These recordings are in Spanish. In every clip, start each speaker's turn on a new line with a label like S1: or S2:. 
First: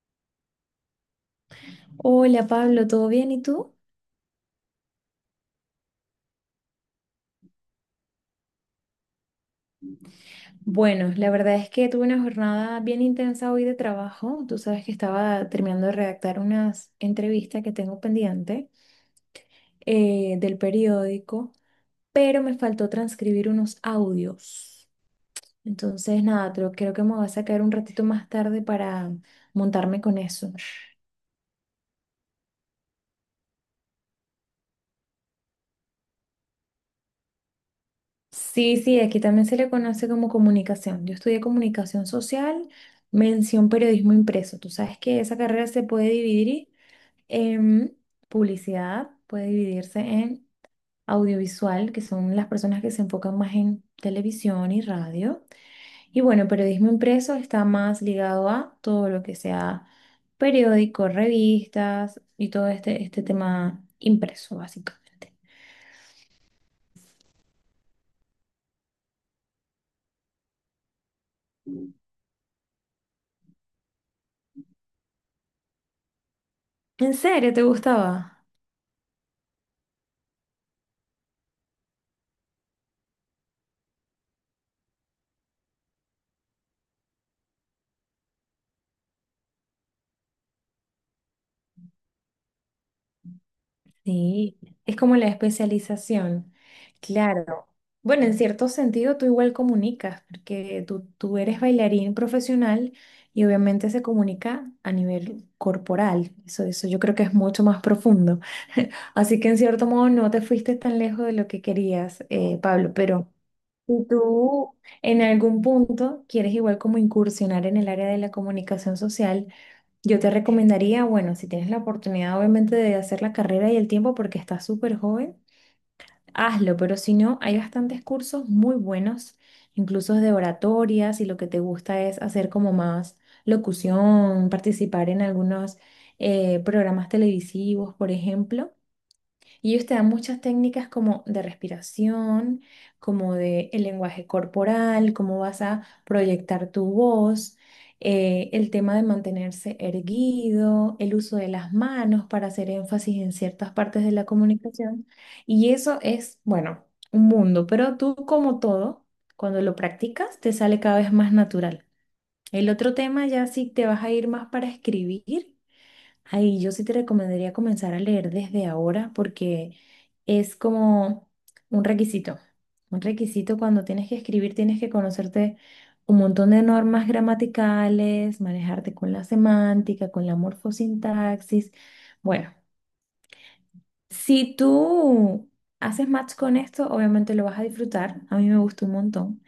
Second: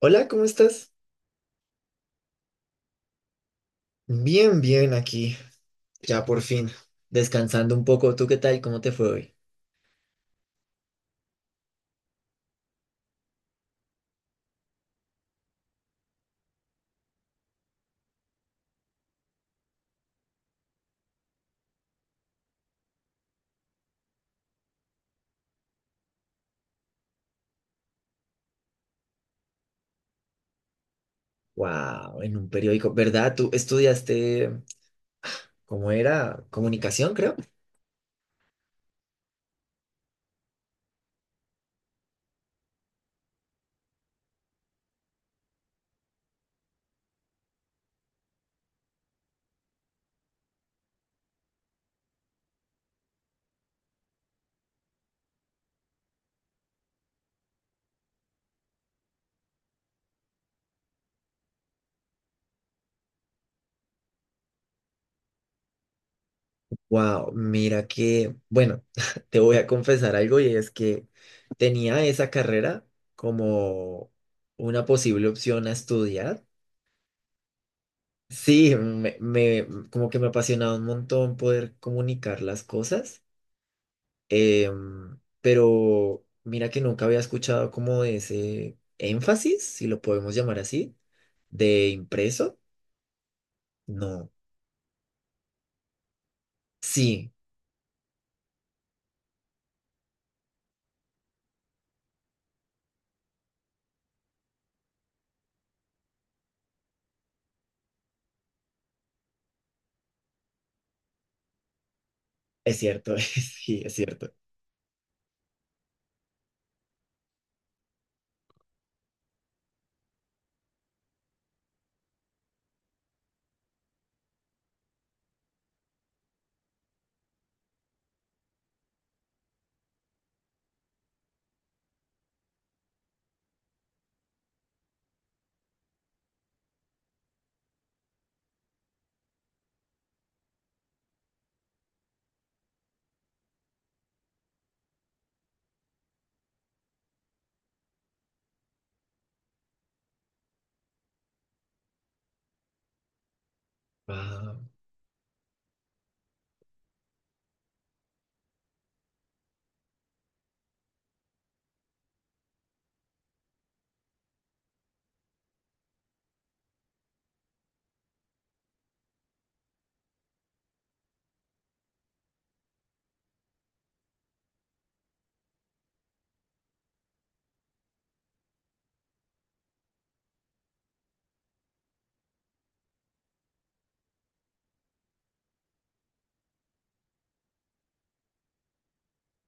S1: Hola, ¿cómo estás?
S2: Hola Pablo, ¿todo bien? ¿Y tú?
S1: Bien, bien aquí, ya por fin, descansando un poco. ¿Tú qué tal? ¿Cómo te fue hoy?
S2: Bueno, la verdad es que tuve una jornada bien intensa hoy de trabajo. Tú sabes que estaba terminando de redactar unas entrevistas que tengo pendiente del periódico, pero me faltó transcribir unos audios. Entonces, nada, creo que me voy a sacar un ratito más tarde para montarme con eso.
S1: Wow, en un periódico, ¿verdad? ¿Tú estudiaste, cómo era? Comunicación, creo.
S2: Sí, sí, aquí también se le conoce como comunicación. Yo estudié comunicación social, mención periodismo impreso. Tú sabes que esa carrera se puede dividir. Em, Publicidad puede dividirse en audiovisual, que son las personas que se enfocan más en televisión y radio. Y bueno, periodismo impreso está más ligado a todo lo que sea periódicos, revistas y todo este tema impreso, básicamente.
S1: Wow, mira que, bueno, te voy a confesar algo y es que tenía esa carrera como una posible opción a estudiar.
S2: ¿En serio te gustaba?
S1: Sí, como que me apasionaba un montón poder comunicar las cosas, pero mira que nunca había escuchado como de ese énfasis, si lo podemos llamar así, de impreso. No,
S2: Sí, es como la especialización.
S1: sí,
S2: Claro. Bueno, en cierto sentido tú igual comunicas, porque tú eres bailarín profesional y obviamente se comunica a nivel corporal. Eso, yo creo que es mucho más profundo. Así que en cierto modo no te fuiste tan lejos de lo que querías,
S1: es
S2: Pablo,
S1: cierto,
S2: pero
S1: sí, es
S2: si
S1: cierto.
S2: tú en algún punto quieres igual como incursionar en el área de la comunicación social, yo te recomendaría, bueno, si tienes la oportunidad obviamente de hacer la carrera y el tiempo porque estás súper joven, hazlo, pero si no, hay bastantes cursos muy buenos, incluso de oratoria, si lo que te gusta es hacer como más locución, participar en algunos programas televisivos, por ejemplo. Y ellos te dan muchas técnicas como de respiración, como de el lenguaje corporal, cómo vas a proyectar tu voz, el tema de mantenerse erguido, el uso de las manos para hacer énfasis en ciertas partes de la
S1: Ah,
S2: comunicación. Y eso es, bueno, un mundo, pero tú como todo, cuando lo practicas, te sale cada vez más natural. El otro tema ya sí te vas a ir más para escribir. Ahí yo sí te recomendaría comenzar a leer desde ahora porque es como un requisito. Un requisito cuando tienes que escribir, tienes que conocerte un montón de normas gramaticales, manejarte con la semántica, con la morfosintaxis. Bueno, si tú haces match con esto, obviamente lo vas a disfrutar. A mí me gustó un montón.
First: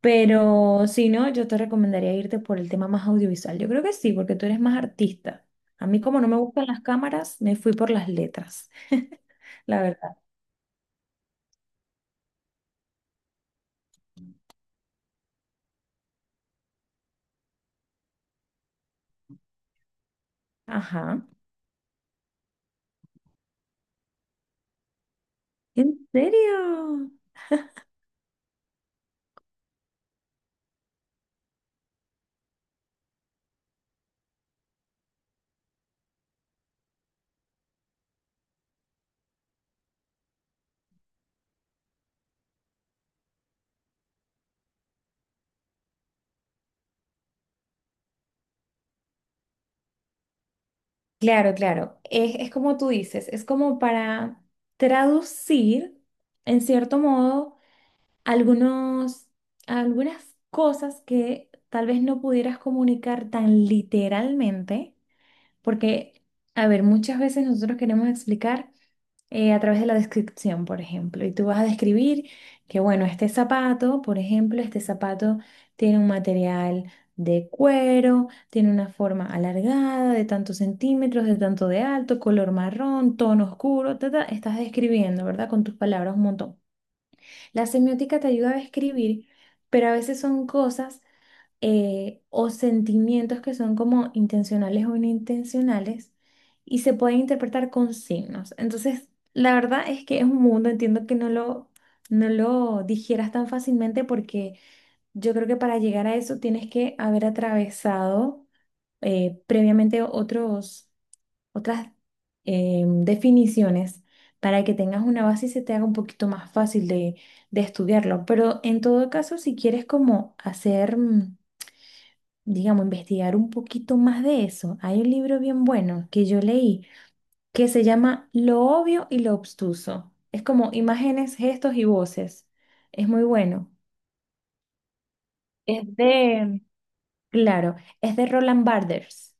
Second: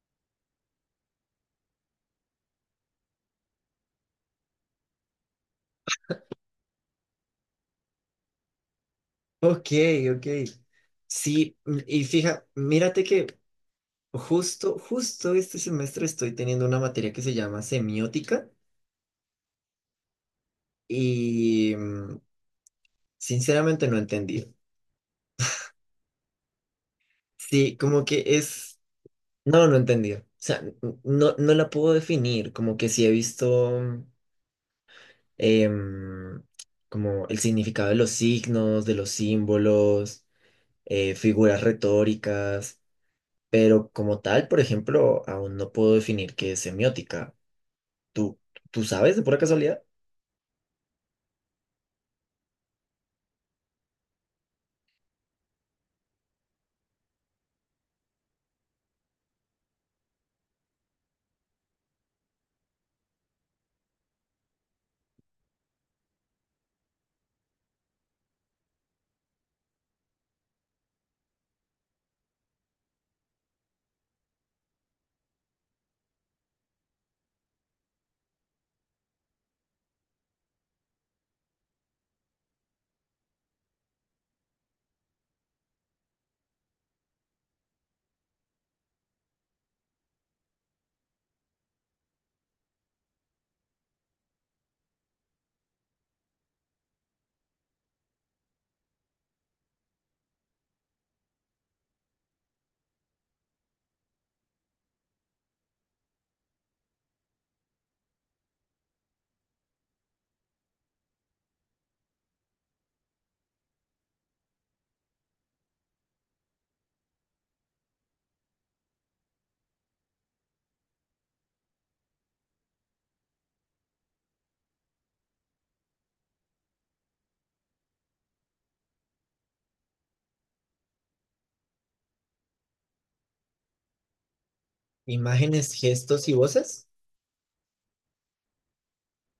S2: Pero si no, yo te recomendaría irte por el tema más audiovisual. Yo creo que sí, porque tú eres más artista. A mí como no me gustan las cámaras, me fui por las letras,
S1: ok,
S2: la verdad.
S1: ok. Sí, y fija, mírate que justo este semestre estoy teniendo una materia que se llama semiótica
S2: Ajá.
S1: y sinceramente no entendí.
S2: ¿En serio?
S1: Sí, como que es, no entendí. O sea, no la puedo definir, como que sí he visto em, como el significado de los signos, de los símbolos, figuras retóricas, pero como tal, por ejemplo, aún no puedo definir qué es semiótica. ¿Tú, ¿tú sabes de pura casualidad?
S2: Claro, claro. Es como tú dices, es como para traducir, en cierto modo, algunos, algunas cosas que tal vez no pudieras comunicar tan literalmente, porque, a ver, muchas veces nosotros queremos explicar a través de la descripción, por ejemplo. Y tú vas a describir que, bueno, este zapato, por ejemplo, este zapato tiene un material de cuero, tiene una forma alargada de tantos centímetros, de tanto de alto, color marrón, tono oscuro, ta, ta. Estás describiendo, ¿verdad? Con tus palabras un montón. La semiótica te ayuda a describir, pero a veces son cosas, o sentimientos que son como intencionales o inintencionales y se pueden interpretar con signos. Entonces, la verdad es que es un mundo, entiendo que no lo digieras tan fácilmente porque yo creo que para llegar a eso tienes que haber atravesado previamente otros, otras definiciones para que tengas una base y se te haga un poquito más fácil de estudiarlo. Pero en todo caso, si quieres como hacer digamos, investigar un poquito más de eso. Hay un libro bien bueno que yo leí que se llama Lo obvio y lo obstuso. Es como imágenes, gestos y voces. Es muy bueno.
S1: Imágenes,
S2: Es
S1: gestos y
S2: de,
S1: voces.
S2: claro, es de Roland Barthes.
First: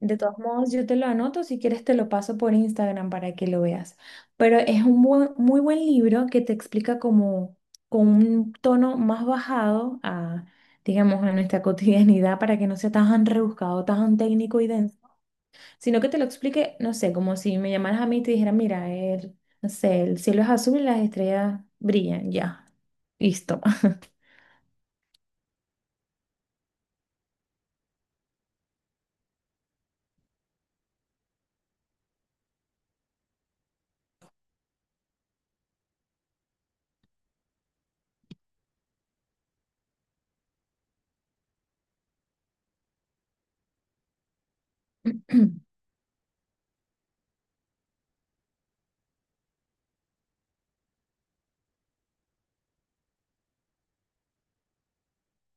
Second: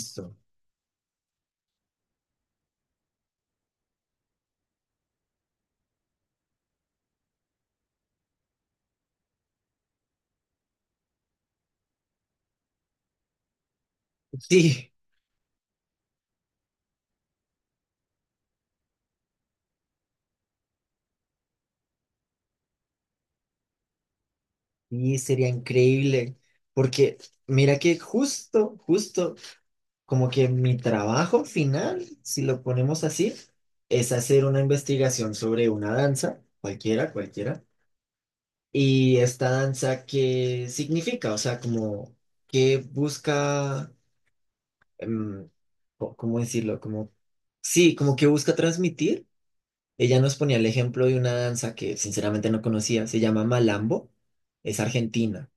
S2: De todos modos, yo te lo anoto, si quieres te lo paso por Instagram para que lo veas. Pero es un muy buen libro que te explica como con un tono más bajado a, digamos, a nuestra cotidianidad para que no sea tan rebuscado, tan técnico y
S1: Sí,
S2: denso, sino que te lo explique, no sé, como si me llamaras a mí y te dijera, mira, no sé, el cielo es azul y las estrellas brillan, ya, listo.
S1: sí, sería increíble. Porque mira que como que mi trabajo final, si lo ponemos así, es hacer una investigación sobre una danza, cualquiera, cualquiera. Y esta danza, ¿qué significa? O sea, como, ¿qué busca, em, cómo decirlo? Como, sí, como que busca transmitir. Ella nos ponía el ejemplo de una danza que sinceramente no conocía, se llama Malambo, es argentina.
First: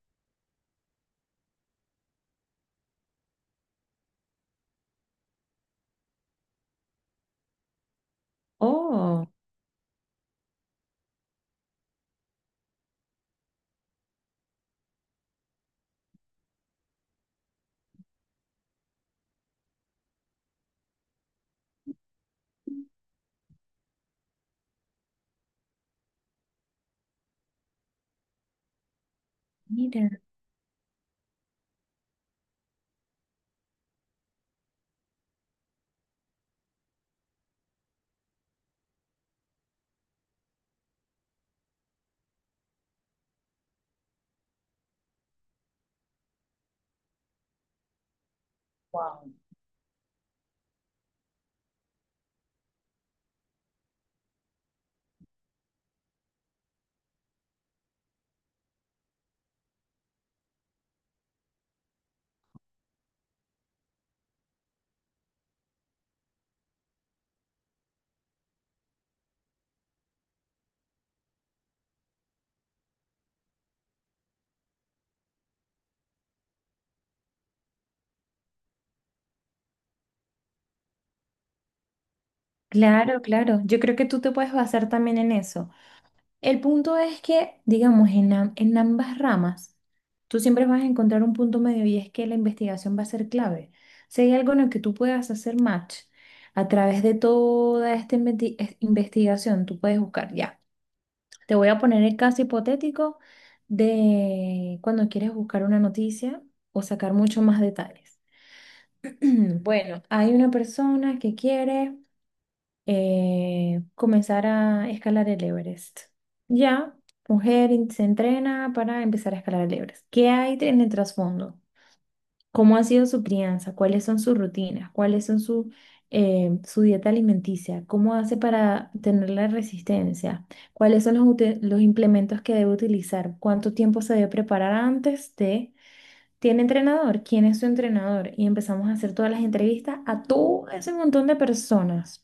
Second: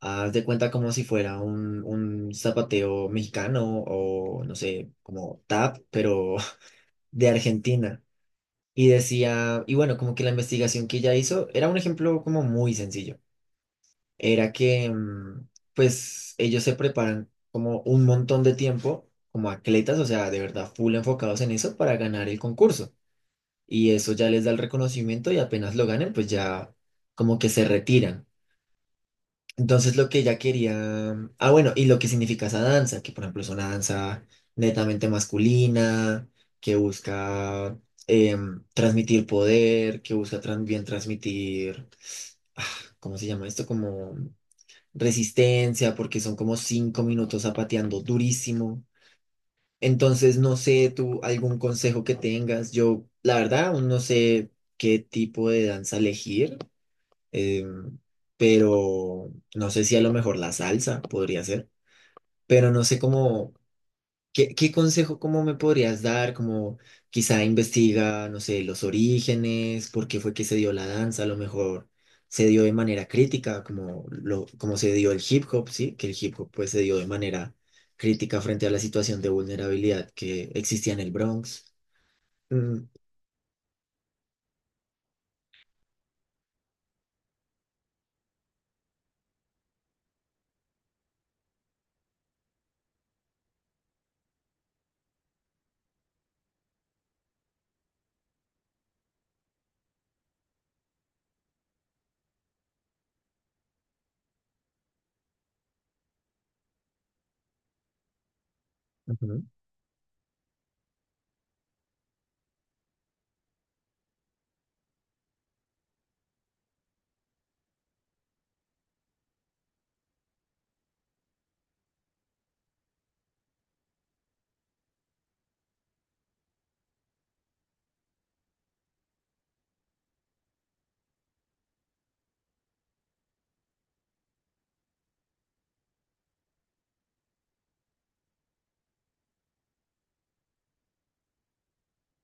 S1: Haz de cuenta como si fuera un zapateo mexicano o no sé, como tap, pero de Argentina. Y
S2: Oh,
S1: decía, y bueno, como que la investigación que ella hizo era un ejemplo como muy sencillo. Era que pues ellos se preparan como un montón de tiempo como atletas, o sea, de verdad, full enfocados en eso para ganar el concurso. Y eso ya les da el reconocimiento y apenas lo ganen, pues ya como que se retiran. Entonces lo que
S2: mira.
S1: ella quería, y lo que significa esa danza, que por ejemplo es una danza netamente masculina, que busca transmitir poder, que busca también transmitir, ah, ¿cómo se llama esto? Como resistencia, porque son como 5 minutos zapateando durísimo.
S2: Wow.
S1: Entonces, no sé tú algún consejo que tengas. Yo, la verdad, aún no sé qué tipo de danza elegir, em, pero no sé si a lo mejor la salsa podría ser, pero no sé cómo. ¿Qué consejo cómo me podrías dar? Como quizá investiga, no sé, los orígenes, por qué fue que se dio la danza, a lo mejor se dio de manera crítica, como se dio el hip hop, ¿sí? Que el hip hop pues se dio de manera crítica frente a la situación de vulnerabilidad que existía en el Bronx. Mm,
S2: Claro, claro. Yo creo que tú te puedes basar también en eso. El punto es que, digamos, en ambas ramas, tú siempre vas a encontrar un punto medio y es que la investigación va a ser clave. Si hay algo en el que tú puedas hacer match a través de toda esta investigación, tú puedes buscar, ya. Te voy a poner el caso hipotético de cuando quieres buscar una noticia o sacar mucho más detalles.
S1: ujú.
S2: Bueno, hay una persona que quiere comenzar a escalar el Everest. Ya, se entrena para empezar a escalar el Everest. ¿Qué hay en el trasfondo? ¿Cómo ha sido su crianza? ¿Cuáles son sus rutinas? ¿Cuáles son su dieta alimenticia? ¿Cómo hace para tener la resistencia? ¿Cuáles son los implementos que debe utilizar? ¿Cuánto tiempo se debe preparar antes de... ¿Tiene entrenador? ¿Quién es su entrenador? Y empezamos a hacer todas las entrevistas a todo ese montón de personas.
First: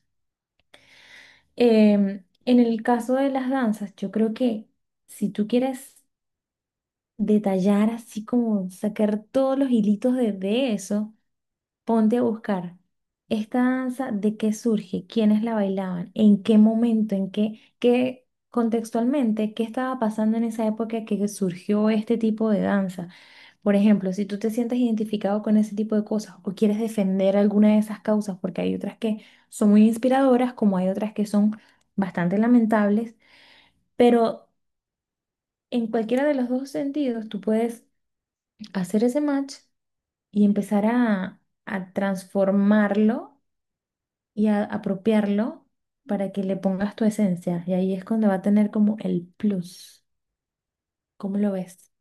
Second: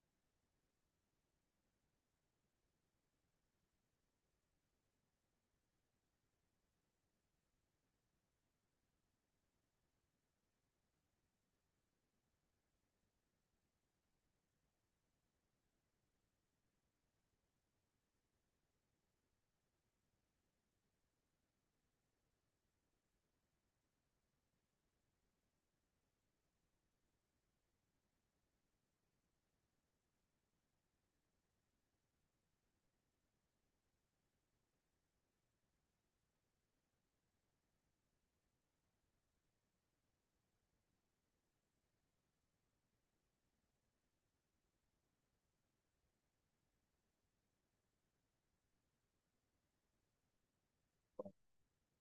S2: En el caso de las danzas, yo creo que si tú quieres detallar así como sacar todos los hilitos de eso. Ponte a buscar esta danza, de qué surge, quiénes la bailaban, en qué momento, qué contextualmente, qué estaba pasando en esa época que surgió este tipo de danza. Por ejemplo, si tú te sientes identificado con ese tipo de cosas o quieres defender alguna de esas causas, porque hay otras que son muy inspiradoras, como hay otras que son bastante lamentables, pero en cualquiera de los dos sentidos tú puedes hacer ese match y empezar a transformarlo y apropiarlo para que le pongas tu esencia. Y ahí es cuando va a tener como el plus. ¿Cómo lo ves?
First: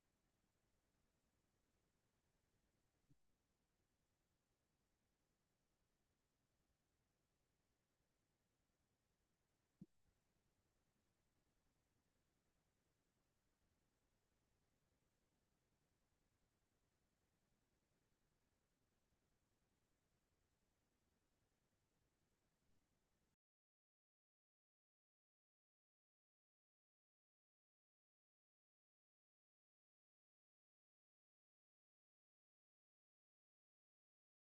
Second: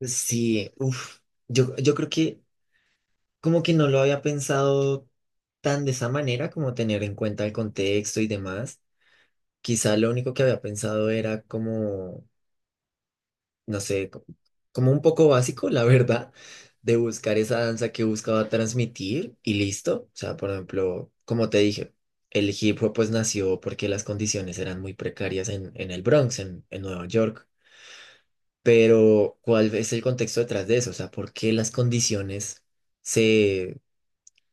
S1: Sí, uf, yo creo que como que no lo había pensado tan de esa manera, como tener en cuenta el contexto y demás. Quizá lo único que había pensado era como no sé, como un poco básico, la verdad, de buscar esa danza que buscaba transmitir y listo. O sea, por ejemplo, como te dije, el hip hop pues nació porque las condiciones eran muy precarias en el Bronx, en Nueva York. Pero, ¿cuál es el contexto detrás de eso? O sea, ¿por qué las condiciones se,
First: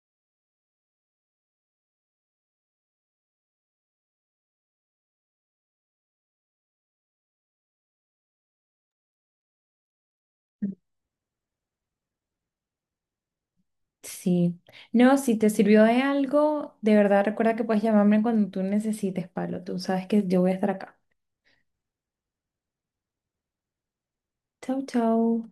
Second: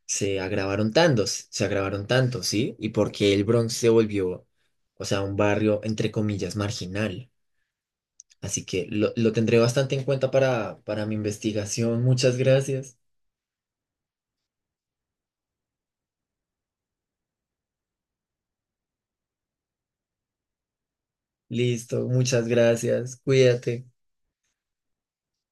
S1: se agravaron tanto, ¿sí? ¿Y por qué el Bronx se volvió, o sea, un barrio, entre comillas, marginal? Así que lo tendré bastante en cuenta para mi investigación. Muchas gracias.
S2: Sí. No, si te sirvió de algo, de verdad recuerda que puedes llamarme cuando tú necesites, Pablo. Tú sabes que yo voy a estar acá.
S1: Listo, muchas gracias. Cuídate.
S2: Chau, chau.